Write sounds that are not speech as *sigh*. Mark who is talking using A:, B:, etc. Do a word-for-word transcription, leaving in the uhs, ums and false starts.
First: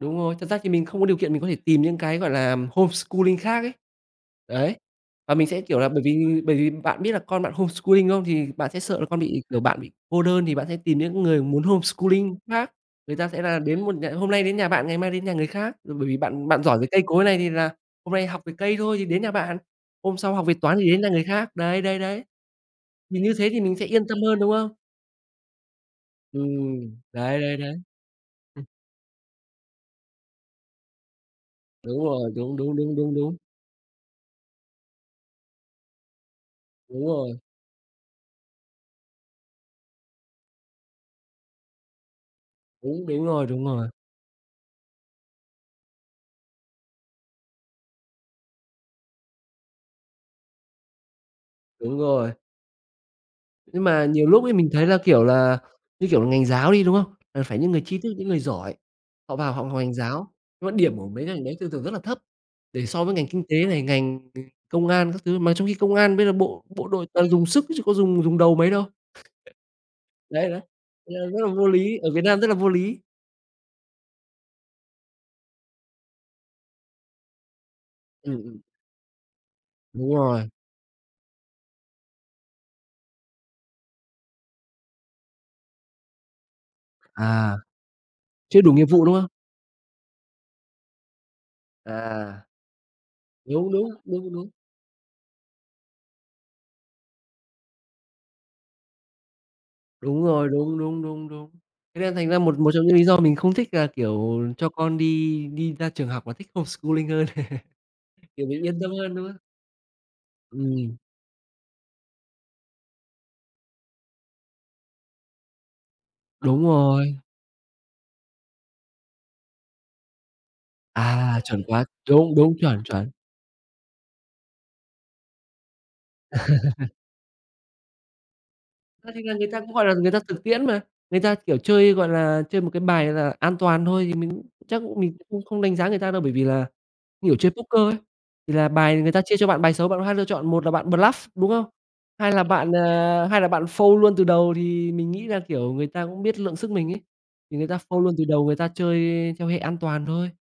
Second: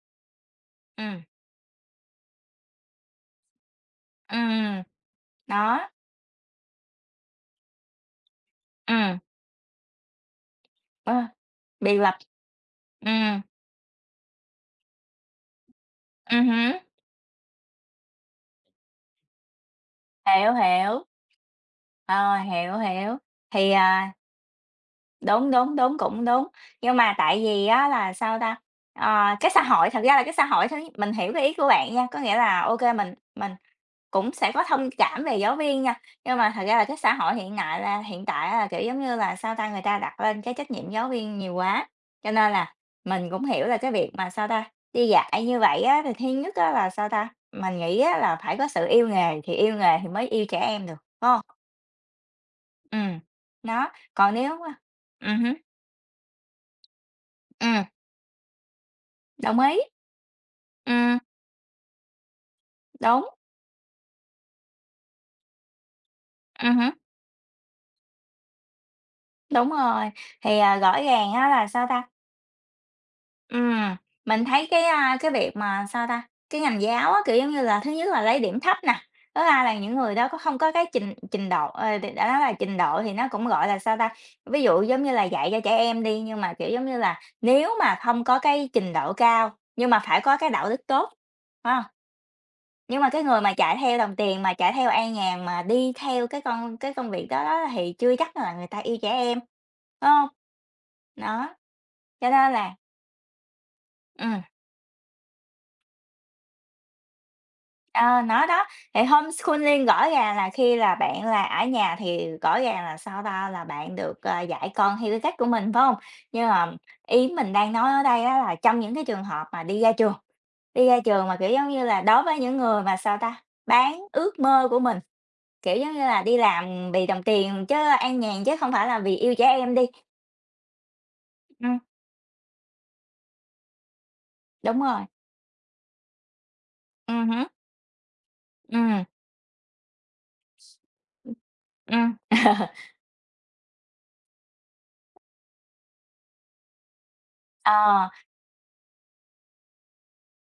A: Đúng rồi, thật ra thì mình không có điều
B: Ừm.
A: kiện mình có thể tìm những cái, gọi là, homeschooling khác ấy.
B: Ừm,
A: Đấy.
B: ừm.
A: Và mình sẽ, kiểu, là
B: Đó.
A: bởi vì bởi vì bạn biết là con bạn homeschooling không? Thì bạn sẽ sợ là
B: Ừm.
A: con bị kiểu, bạn bị cô đơn thì bạn sẽ tìm
B: Ờ.
A: những người muốn
B: Biệt lập.
A: homeschooling khác. Người ta
B: Ừm.
A: sẽ là đến một nh hôm nay đến nhà bạn ngày mai đến nhà người khác, ờ, bởi vì
B: Ừm
A: bạn bạn
B: hứm.
A: giỏi về cây cối này thì là hôm nay học về cây thôi thì đến nhà bạn, hôm sau học
B: Hiểu,
A: về toán thì đến
B: hiểu.
A: nhà người khác. Đấy, đấy, đấy.
B: Ờ, hiểu, hiểu.
A: Mình như thế thì
B: Thì,
A: mình sẽ yên
B: à
A: tâm hơn, đúng không?
B: Đúng, đúng, đúng, cũng đúng. Nhưng
A: Ừm,
B: mà tại
A: đấy đấy
B: vì
A: đấy.
B: á là sao ta?
A: Ừm.
B: Ờ, cái xã hội, thật ra là cái xã hội thôi ấy, mình hiểu cái ý của bạn
A: Đúng
B: nha, có
A: rồi,
B: nghĩa
A: đúng,
B: là
A: đúng,
B: OK
A: đúng,
B: mình
A: đúng, đúng.
B: mình cũng sẽ có thông cảm về giáo viên nha, nhưng mà thật ra là cái
A: Đúng
B: xã hội
A: rồi.
B: hiện nại là hiện tại á là, kiểu giống như là, sao ta? Người ta đặt lên cái trách nhiệm giáo viên nhiều quá, cho nên là
A: Đúng, đúng
B: mình cũng
A: rồi, đúng
B: hiểu là
A: rồi.
B: cái việc mà sao ta? Đi dạy như vậy á, thì thứ nhất á là sao ta? Mình nghĩ á là phải có sự yêu nghề thì yêu nghề thì mới yêu trẻ em được, phải hông?
A: Đúng rồi.
B: Ừm.
A: Nhưng
B: Nó,
A: mà nhiều
B: còn
A: lúc ấy,
B: nếu,
A: mình
B: a
A: thấy là, kiểu
B: ừm hứm.
A: là, như kiểu là, ngành giáo đi, đúng không? Là phải những người
B: Ừm.
A: tri thức, những người giỏi, họ vào
B: Đồng
A: họ học
B: ý.
A: ngành giáo, nhưng mà điểm của
B: Ừm.
A: mấy cái ngành đấy thường thường rất là thấp để so với ngành
B: Đúng.
A: kinh tế này, ngành ng công an các thứ, mà trong khi công an bây giờ bộ
B: Ừm
A: bộ
B: hứm.
A: đội toàn dùng sức chứ có dùng dùng đầu mấy đâu.
B: Đúng rồi,
A: *laughs* Đấy,
B: thì,
A: đấy,
B: à, rõ
A: cho nên
B: ràng
A: rất
B: á
A: là
B: là
A: vô
B: sao
A: lý,
B: ta?
A: ở Việt Nam rất là vô lý.
B: Ừm. Mình thấy cái, a, cái việc mà sao ta? Cái ngành giáo á, kiểu giống như là, thứ nhất là lấy
A: Ừm, ừm.
B: điểm thấp nè, thứ hai là những người
A: Đúng
B: đó có
A: rồi.
B: không có cái trình trình độ, ờ, đ đã nói là trình độ thì nó cũng, gọi là, sao ta? Ví dụ, giống như là, dạy cho trẻ em đi, nhưng mà, kiểu giống như là,
A: À.
B: nếu mà không có
A: Chưa
B: cái
A: đủ nghiệp
B: trình
A: vụ,
B: độ
A: đúng không?
B: cao, nhưng mà phải có cái đạo đức tốt, phải hông?
A: À.
B: Nhưng mà cái người mà
A: Đúng,
B: chạy
A: đúng,
B: theo đồng
A: đúng,
B: tiền
A: đúng.
B: mà chạy theo an nhàn mà đi theo cái con cái công việc đó đó thì chưa chắc là người ta yêu trẻ em, phải
A: Đúng
B: hông?
A: rồi, đúng, đúng, đúng, đúng.
B: Đó.
A: Thế nên thành
B: Cho
A: ra
B: nên
A: một
B: là
A: một trong những lý do mình không thích là,
B: Ừm.
A: kiểu, cho con đi đi ra trường học mà thích homeschooling hơn.
B: Ờ,
A: *chuckles*
B: nó
A: Kiểu mình
B: đó,
A: yên tâm
B: thì
A: hơn, đúng không?
B: homeschooling gõ ràng là khi là
A: Ừm.
B: bạn là ở nhà thì gõ ràng là sao ta? Là bạn được, à, dạy con theo cái cách của mình, phải hông? Nhưng
A: Đúng
B: mà
A: rồi.
B: ý mình đang nói ở đây á là trong những cái trường hợp mà đi ra trường, đi ra trường mà,
A: À,
B: kiểu
A: chuẩn
B: giống
A: quá,
B: như là, đối
A: đúng,
B: với
A: đúng,
B: những
A: chuẩn,
B: người mà
A: chuẩn.
B: sao ta? Bán ước mơ của mình, kiểu giống như là, đi làm
A: *chuckles*
B: vì đồng tiền chứ an nhàn, chứ không phải là
A: Thế
B: vì
A: thì là
B: yêu trẻ
A: người ta cũng,
B: em đi.
A: gọi là, người ta thực tiễn mà, người ta, kiểu,
B: Ừm.
A: chơi, gọi là, chơi một cái bài là an toàn thôi thì mình chắc
B: Đúng
A: cũng
B: rồi.
A: mình cũng không không đánh giá người ta đâu, bởi vì là
B: Ừm
A: người
B: hứm.
A: chơi Poker ấy, thì là bài
B: Ừm.
A: người ta chia cho bạn bài xấu bạn có hai lựa chọn, một là bạn bluff đúng không?
B: Ừm, ừm.
A: Hai là bạn,
B: *chuckles*
A: à, hai là bạn fold luôn từ đầu thì mình nghĩ là, kiểu, người ta cũng biết lượng sức mình ấy, thì người ta fold
B: Ờ.
A: luôn từ đầu người ta chơi theo hệ an toàn thôi.